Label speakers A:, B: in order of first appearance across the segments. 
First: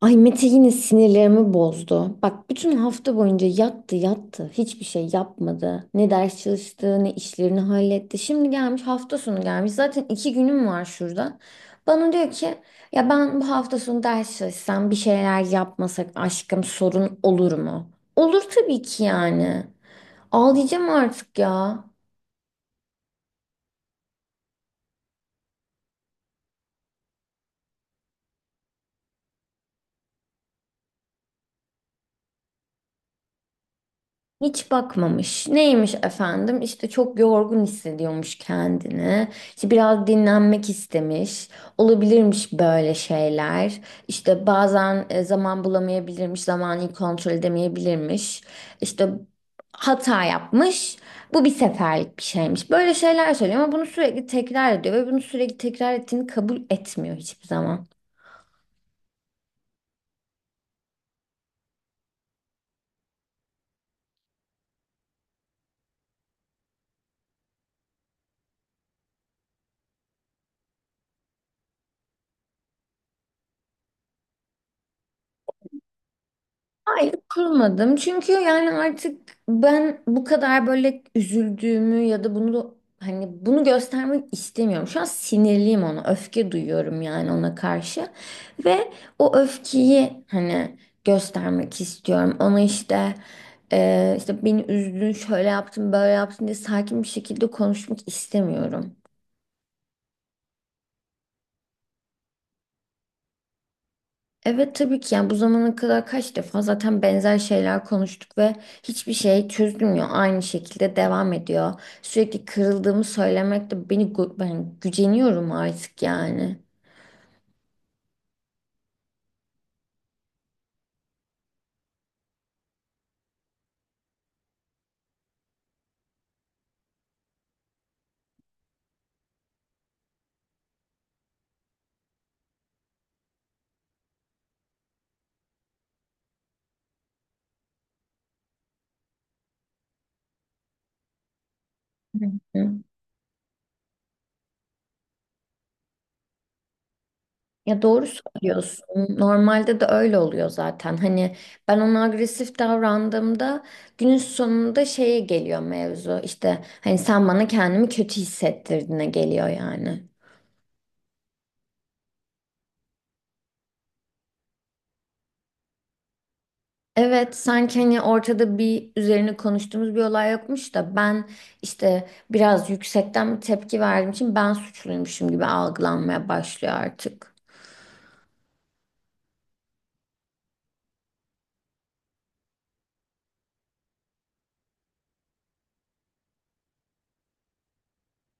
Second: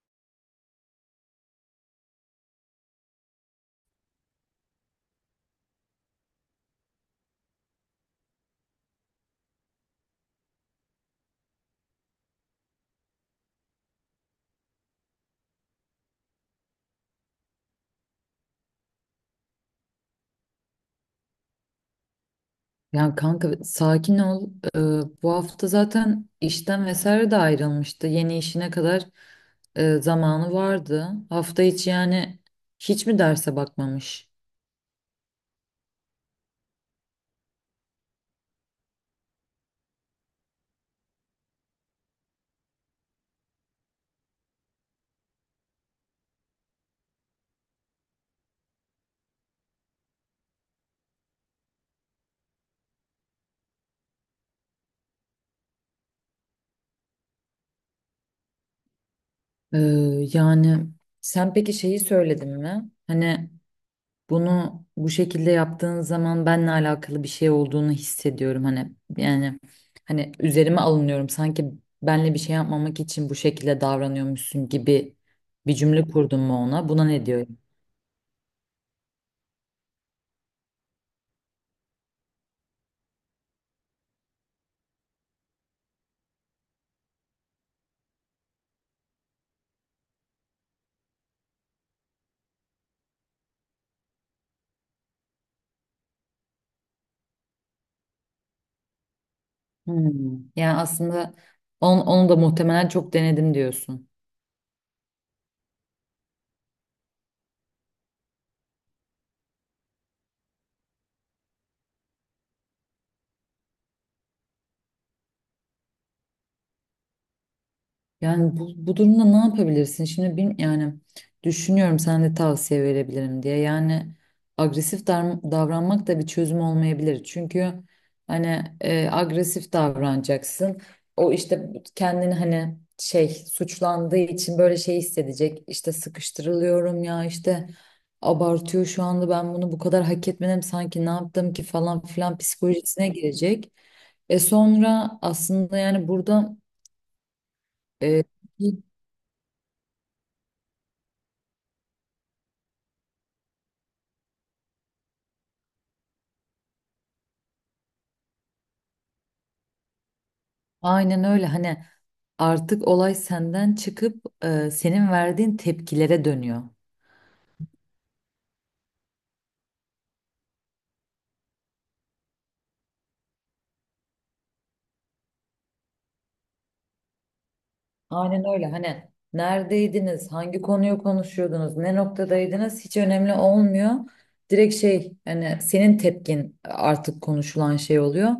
A: Ay Mete yine sinirlerimi bozdu. Bak bütün hafta boyunca yattı yattı. Hiçbir şey yapmadı. Ne ders çalıştı ne işlerini halletti. Şimdi gelmiş hafta sonu gelmiş. Zaten iki günüm var şurada. Bana diyor ki ya ben bu hafta sonu ders çalışsam bir şeyler yapmasak aşkım sorun olur mu? Olur tabii ki yani. Ağlayacağım artık ya.
B: Ya kanka sakin ol. Ee, Bu hafta zaten işten vesaire de ayrılmıştı. Yeni işine kadar zamanı vardı. Hafta içi yani hiç mi derse bakmamış?
A: Hiç bakmamış. Neymiş efendim? İşte çok yorgun hissediyormuş kendini. İşte biraz dinlenmek istemiş. Olabilirmiş böyle şeyler. İşte bazen zaman bulamayabilirmiş, zamanı kontrol edemeyebilirmiş. İşte hata yapmış. Bu bir seferlik bir şeymiş. Böyle şeyler söylüyor ama bunu sürekli tekrar ediyor ve bunu sürekli tekrar ettiğini kabul etmiyor hiçbir zaman.
B: Ee, Yani sen peki şeyi söyledin mi? Hani bunu bu şekilde yaptığın zaman benle alakalı bir şey olduğunu hissediyorum. Hani yani hani üzerime alınıyorum. Sanki benle bir şey yapmamak için bu şekilde davranıyormuşsun gibi bir cümle kurdun mu ona? Buna
A: Hayır
B: ne diyor?
A: kurmadım. Çünkü yani artık ben bu kadar böyle üzüldüğümü ya da bunu hani bunu göstermek istemiyorum. Şu an sinirliyim ona. Öfke duyuyorum yani ona karşı. Ve o öfkeyi hani göstermek istiyorum. Ona işte işte beni üzdün, şöyle yaptın, böyle yaptın diye sakin bir şekilde konuşmak istemiyorum.
B: Hmm. Yani aslında onu da muhtemelen çok denedim diyorsun.
A: Evet tabii ki yani bu zamana kadar kaç defa zaten benzer şeyler konuştuk ve hiçbir şey çözülmüyor. Aynı şekilde devam ediyor. Sürekli kırıldığımı söylemek de beni ben güceniyorum artık yani.
B: Yani bu durumda ne yapabilirsin? Şimdi yani düşünüyorum sen de tavsiye verebilirim diye. Yani davranmak da bir çözüm olmayabilir. Çünkü hani agresif davranacaksın. O işte kendini hani şey suçlandığı için böyle şey hissedecek. İşte sıkıştırılıyorum ya işte abartıyor şu anda ben bunu bu kadar hak etmedim sanki ne yaptım ki falan filan
A: Hı.
B: psikolojisine girecek. E sonra aslında yani burada
A: Ya doğru
B: e,
A: söylüyorsun. Normalde de öyle oluyor zaten. Hani ben ona agresif davrandığımda günün sonunda şeye geliyor mevzu. İşte hani sen bana kendimi kötü hissettirdiğine geliyor yani.
B: aynen öyle hani artık olay senden çıkıp senin verdiğin tepkilere dönüyor.
A: Evet, sanki hani ortada bir üzerine konuştuğumuz bir olay yokmuş da ben işte biraz yüksekten bir tepki verdiğim için ben suçluymuşum gibi algılanmaya başlıyor artık.
B: Aynen öyle hani neredeydiniz, hangi konuyu konuşuyordunuz, ne noktadaydınız hiç önemli olmuyor. Direkt şey hani senin tepkin artık konuşulan şey oluyor.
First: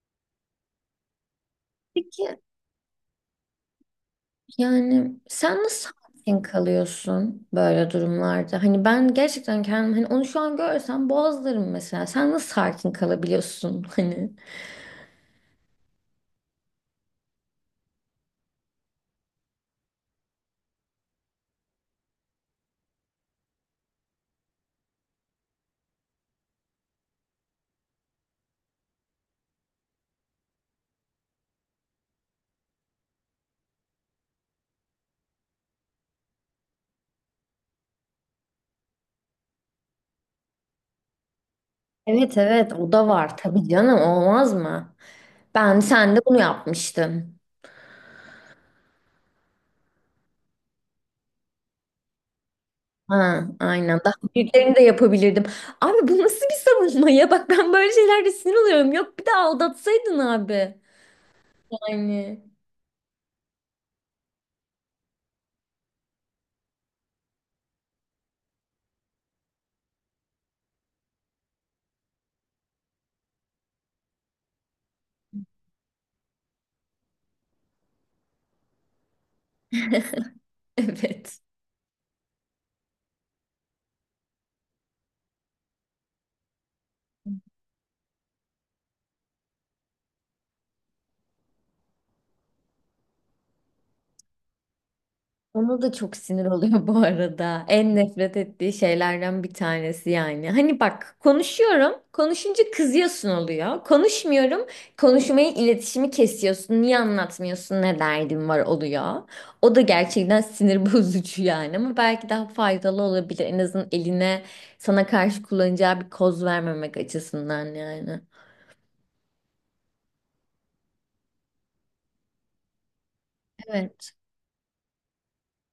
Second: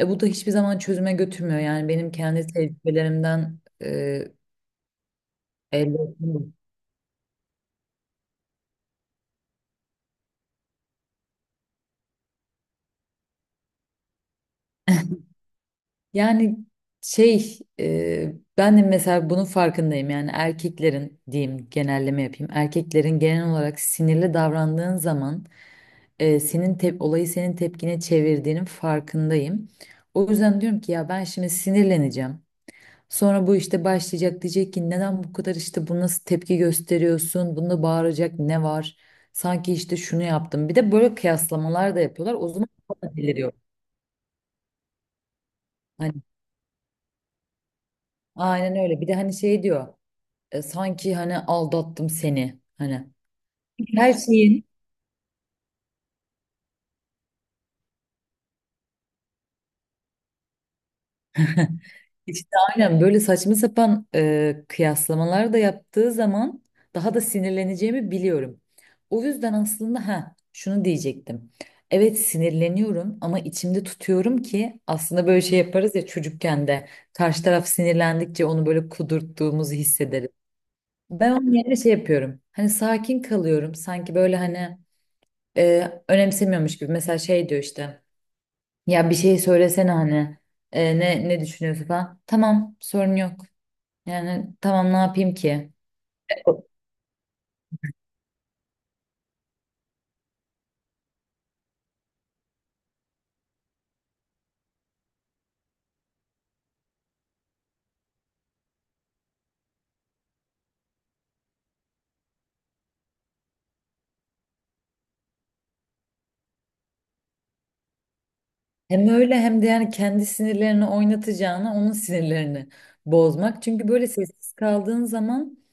B: E, bu da hiçbir zaman çözüme götürmüyor. Yani benim
A: Peki
B: kendi tecrübelerimden e,
A: yani sen nasıl
B: elde
A: sakin
B: ettim.
A: kalıyorsun böyle durumlarda? Hani ben gerçekten kendim hani onu şu an görsem boğazlarım mesela. Sen nasıl sakin kalabiliyorsun hani?
B: Yani ben de mesela bunun farkındayım yani erkeklerin diyeyim genelleme yapayım erkeklerin genel olarak sinirli davrandığın zaman e, senin tep olayı senin tepkine çevirdiğinin farkındayım. O yüzden diyorum ki ya ben şimdi sinirleneceğim. Sonra bu işte başlayacak diyecek ki neden bu kadar işte bu nasıl tepki gösteriyorsun? Bunda bağıracak ne var? Sanki işte şunu yaptım. Bir de böyle kıyaslamalar da yapıyorlar.
A: Evet
B: O zaman
A: evet o da
B: daha da
A: var
B: deliriyor.
A: tabii canım olmaz mı? Ben sen de
B: Hani
A: bunu yapmıştın.
B: aynen öyle. Bir de hani şey diyor. Sanki hani aldattım seni hani
A: Ha, aynen. Daha
B: her şeyin
A: büyüklerini de yapabilirdim. Abi bu nasıl bir savunma ya? Bak ben böyle şeylerde sinir oluyorum. Yok bir de aldatsaydın abi. Yani
B: işte aynen böyle saçma sapan kıyaslamalar da yaptığı zaman daha da sinirleneceğimi biliyorum. O yüzden aslında ha şunu diyecektim. Evet sinirleniyorum ama içimde tutuyorum ki aslında böyle şey yaparız ya çocukken de karşı taraf sinirlendikçe onu böyle kudurttuğumuzu hissederiz. Ben
A: evet.
B: onun yerine şey yapıyorum. Hani sakin kalıyorum. Sanki böyle hani önemsemiyormuş gibi. Mesela şey diyor işte. Ya bir şey söylesene hani ne düşünüyorsun falan. Tamam sorun yok. Yani tamam ne yapayım ki?
A: Ona da çok sinir oluyor bu arada. En nefret ettiği şeylerden bir tanesi yani. Hani bak konuşuyorum, konuşunca kızıyorsun oluyor. Konuşmuyorum, konuşmayı, iletişimi kesiyorsun. Niye anlatmıyorsun, ne derdin var oluyor. O da gerçekten sinir bozucu yani. Ama belki daha faydalı olabilir. En azından eline sana karşı kullanacağı bir koz vermemek açısından yani.
B: Hem öyle hem de yani kendi sinirlerini oynatacağına onun sinirlerini bozmak. Çünkü böyle
A: Evet.
B: sessiz kaldığın zaman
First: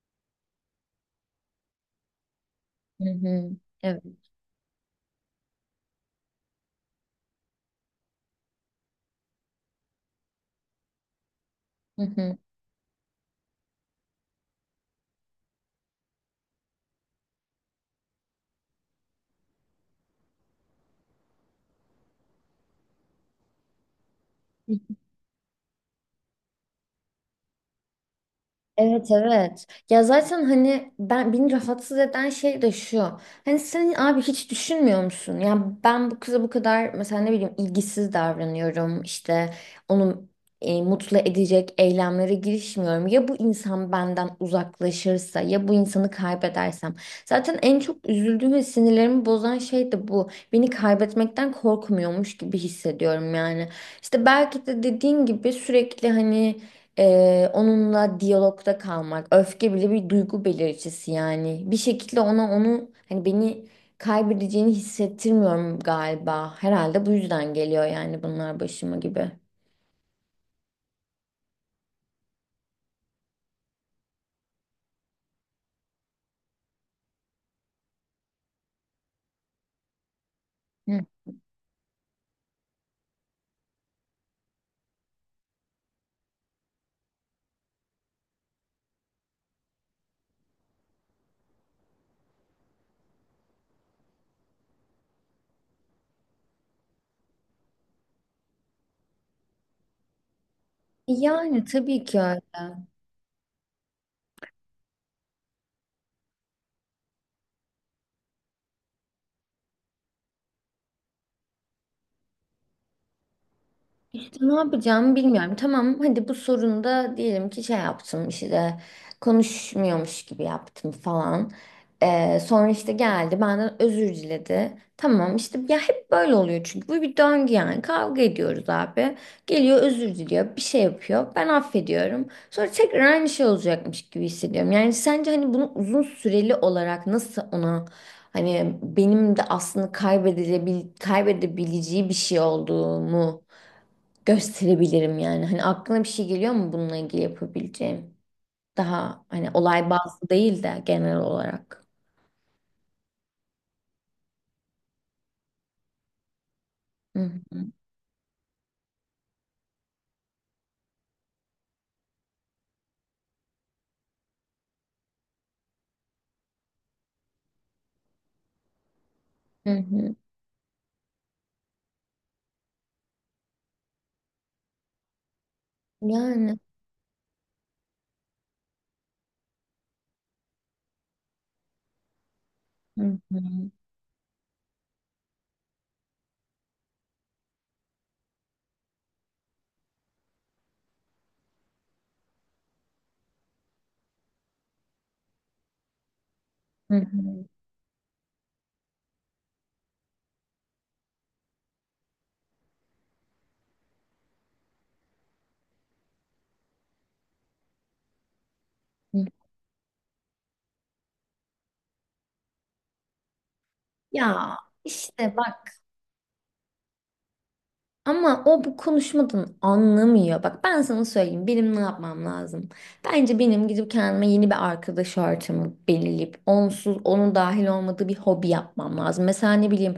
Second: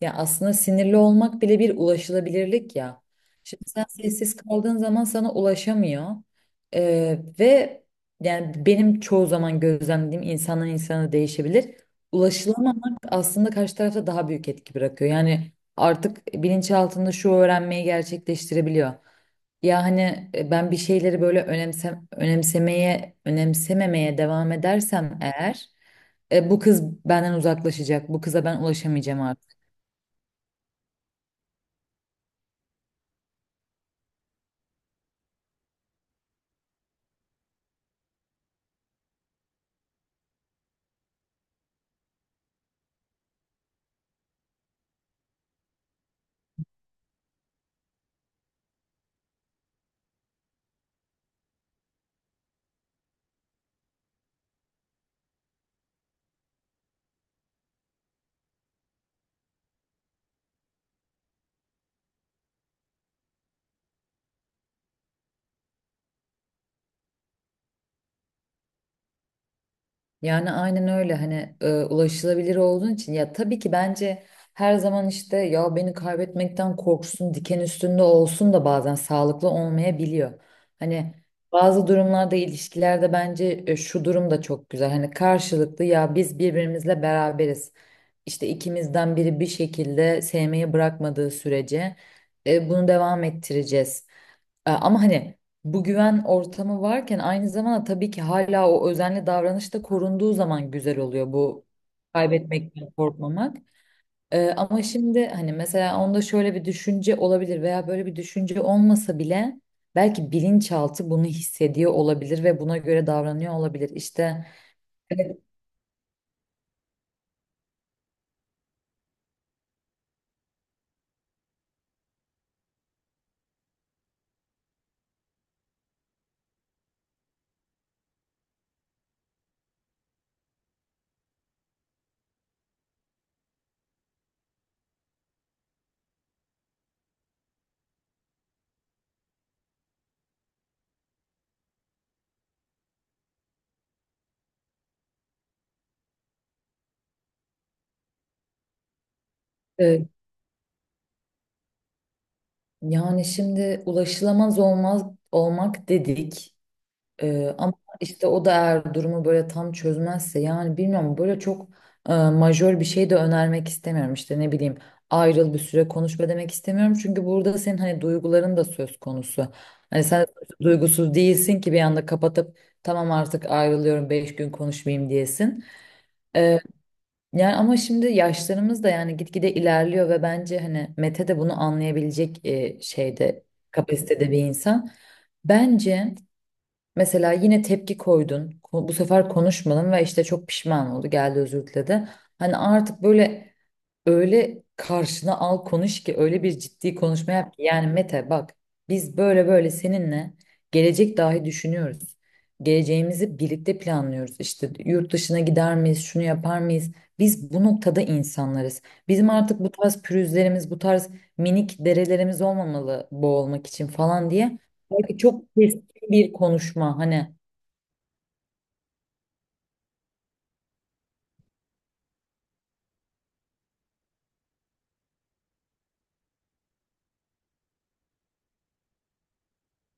B: ya aslında sinirli olmak bile bir ulaşılabilirlik ya.
A: Hı hı.
B: Şimdi sen
A: Evet.
B: sessiz kaldığın zaman sana ulaşamıyor. Ve yani benim çoğu zaman gözlemlediğim insandan insana değişebilir.
A: Hı hı.
B: Ulaşılamamak aslında karşı tarafta daha büyük etki bırakıyor. Yani artık bilinçaltında şu öğrenmeyi gerçekleştirebiliyor. Ya hani ben bir şeyleri böyle önemsememeye devam edersem eğer bu kız benden uzaklaşacak. Bu kıza ben
A: Evet
B: ulaşamayacağım artık.
A: evet. Ya zaten hani ben beni rahatsız eden şey de şu. Hani sen abi hiç düşünmüyor musun? Ya ben bu kıza bu kadar mesela ne bileyim ilgisiz davranıyorum. İşte onu mutlu edecek eylemlere girişmiyorum. Ya bu insan benden uzaklaşırsa ya bu insanı kaybedersem. Zaten en çok üzüldüğüm ve sinirlerimi bozan şey de bu. Beni kaybetmekten korkmuyormuş gibi hissediyorum yani. İşte belki de dediğin gibi sürekli hani onunla diyalogda kalmak. Öfke bile bir duygu belirticisi yani. Bir şekilde ona onu hani beni kaybedeceğini hissettirmiyorum galiba. Herhalde bu yüzden geliyor yani bunlar başıma gibi.
B: Yani aynen öyle hani ulaşılabilir olduğun için ya tabii ki bence her zaman işte ya beni kaybetmekten korksun diken üstünde olsun da bazen sağlıklı olmayabiliyor.
A: Hı.
B: Hani bazı durumlarda ilişkilerde bence şu durum da çok güzel hani karşılıklı ya biz birbirimizle beraberiz. İşte ikimizden biri bir şekilde sevmeyi bırakmadığı sürece bunu devam ettireceğiz. Ama hani bu güven ortamı varken aynı zamanda tabii ki hala o özenli davranış da korunduğu zaman güzel oluyor
A: Yani
B: bu
A: tabii ki öyle.
B: kaybetmekten korkmamak. Ama şimdi hani mesela onda şöyle bir düşünce olabilir veya böyle bir düşünce olmasa bile belki bilinçaltı bunu hissediyor olabilir ve buna göre davranıyor olabilir.
A: İşte
B: İşte
A: ne yapacağımı
B: evet,
A: bilmiyorum. Tamam hadi bu sorunda diyelim ki şey yaptım işte konuşmuyormuş gibi yaptım falan. Sonra işte geldi benden özür diledi. Tamam işte ya hep böyle oluyor çünkü bu bir döngü yani kavga ediyoruz abi. Geliyor özür diliyor bir şey yapıyor ben affediyorum. Sonra tekrar aynı şey olacakmış gibi hissediyorum. Yani sence hani bunu uzun süreli olarak nasıl ona hani benim de aslında kaybedebileceği bir şey olduğumu gösterebilirim yani. Hani aklına bir şey geliyor mu bununla ilgili yapabileceğim? Daha hani olay
B: e,
A: bazlı değil de genel olarak.
B: yani şimdi ulaşılamaz olmaz olmak dedik.
A: Hı hı.
B: Ama işte o da eğer durumu böyle tam çözmezse yani bilmiyorum böyle çok majör bir şey de önermek istemiyorum işte ne bileyim ayrıl bir süre konuşma demek istemiyorum çünkü burada senin hani duyguların da söz konusu.
A: Hı
B: Hani
A: hı.
B: sen duygusuz değilsin ki bir anda kapatıp tamam artık ayrılıyorum 5 gün konuşmayayım diyesin.
A: Yani.
B: Ee, Yani ama şimdi yaşlarımız da yani gitgide ilerliyor ve bence hani Mete de bunu anlayabilecek e,
A: Hı
B: şeyde
A: hı.
B: kapasitede bir insan. Bence mesela yine tepki koydun. Bu sefer konuşmadın ve işte çok pişman oldu. Geldi özür diledi. Hani artık böyle öyle karşına al konuş ki öyle bir
A: Hı
B: ciddi konuşma
A: hı.
B: yap ki. Yani Mete bak biz böyle böyle seninle gelecek dahi düşünüyoruz. Geleceğimizi birlikte planlıyoruz. İşte yurt dışına gider miyiz, şunu yapar mıyız? Biz bu noktada insanlarız.
A: Hı.
B: Bizim artık bu tarz pürüzlerimiz, bu tarz minik derelerimiz olmamalı boğulmak için falan
A: Ya
B: diye. Belki
A: işte
B: çok bir konuşma hani.
A: ama o bu konuşmadan anlamıyor. Bak ben sana söyleyeyim benim ne yapmam lazım. Bence benim gidip kendime yeni bir arkadaş ortamı belirleyip onsuz onun dahil olmadığı bir hobi yapmam lazım. Mesela ne bileyim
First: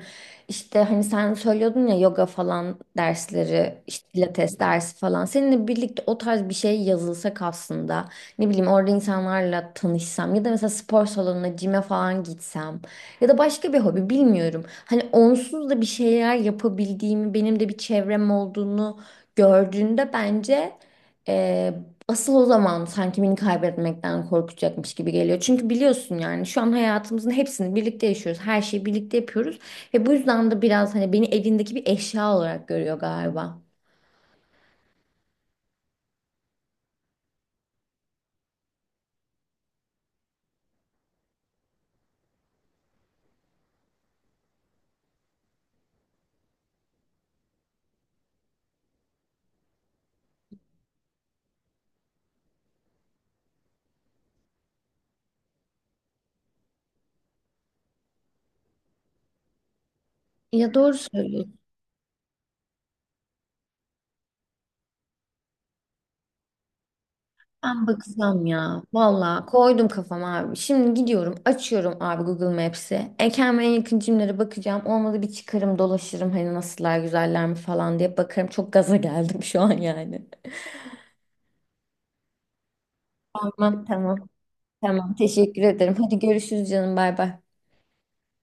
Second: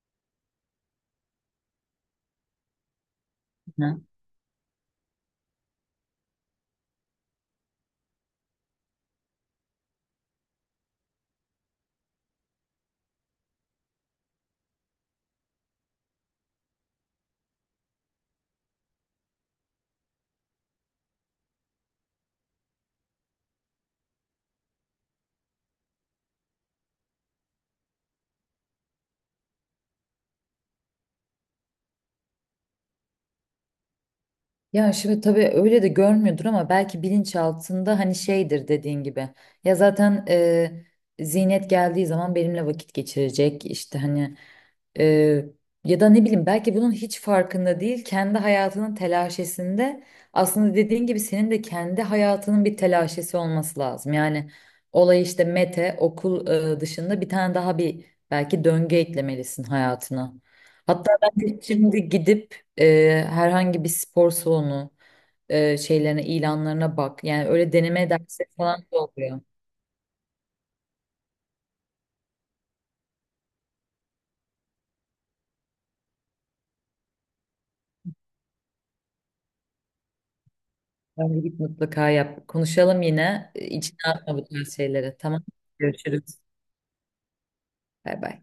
A: işte hani sen söylüyordun ya yoga falan dersleri
B: Hı.
A: işte pilates dersi falan. Seninle birlikte o tarz bir şey yazılsak aslında ne bileyim orada insanlarla tanışsam ya da mesela spor salonuna cime falan gitsem. Ya da başka bir hobi bilmiyorum. Hani onsuz da bir şeyler yapabildiğimi, benim de bir çevrem olduğunu gördüğünde bence e, asıl o zaman sanki beni kaybetmekten korkacakmış gibi geliyor. Çünkü biliyorsun yani şu an hayatımızın hepsini birlikte yaşıyoruz. Her şeyi birlikte yapıyoruz. Ve bu yüzden de biraz hani beni evindeki bir eşya olarak görüyor galiba.
B: Ya şimdi tabii öyle de görmüyordur ama belki bilinçaltında hani şeydir dediğin gibi. Ya zaten Zinet geldiği zaman benimle vakit geçirecek işte hani e, ya da ne bileyim belki bunun hiç farkında değil kendi hayatının telaşesinde aslında dediğin gibi senin de kendi hayatının bir telaşesi olması lazım. Yani olay işte Mete okul dışında bir tane daha bir belki döngü eklemelisin hayatına.
A: Ya doğru
B: Hatta ben
A: söylüyorsun.
B: de şimdi gidip herhangi bir spor salonu şeylerine, ilanlarına bak. Yani öyle
A: Ben
B: deneme
A: bakacağım
B: dersleri falan
A: ya.
B: da oluyor.
A: Valla koydum kafama abi. Şimdi gidiyorum açıyorum abi Google Maps'i. Kendime en yakın cimlere bakacağım. Olmadı bir çıkarım dolaşırım hani nasıllar güzeller mi falan diye bakarım. Çok gaza geldim şu an yani.
B: Bence git mutlaka yap. Konuşalım yine. E,
A: Tamam
B: İçine
A: tamam.
B: atma bu tarz
A: Tamam
B: şeyleri. Tamam.
A: teşekkür ederim. Hadi
B: Görüşürüz.
A: görüşürüz canım bay bay.
B: Bay bay.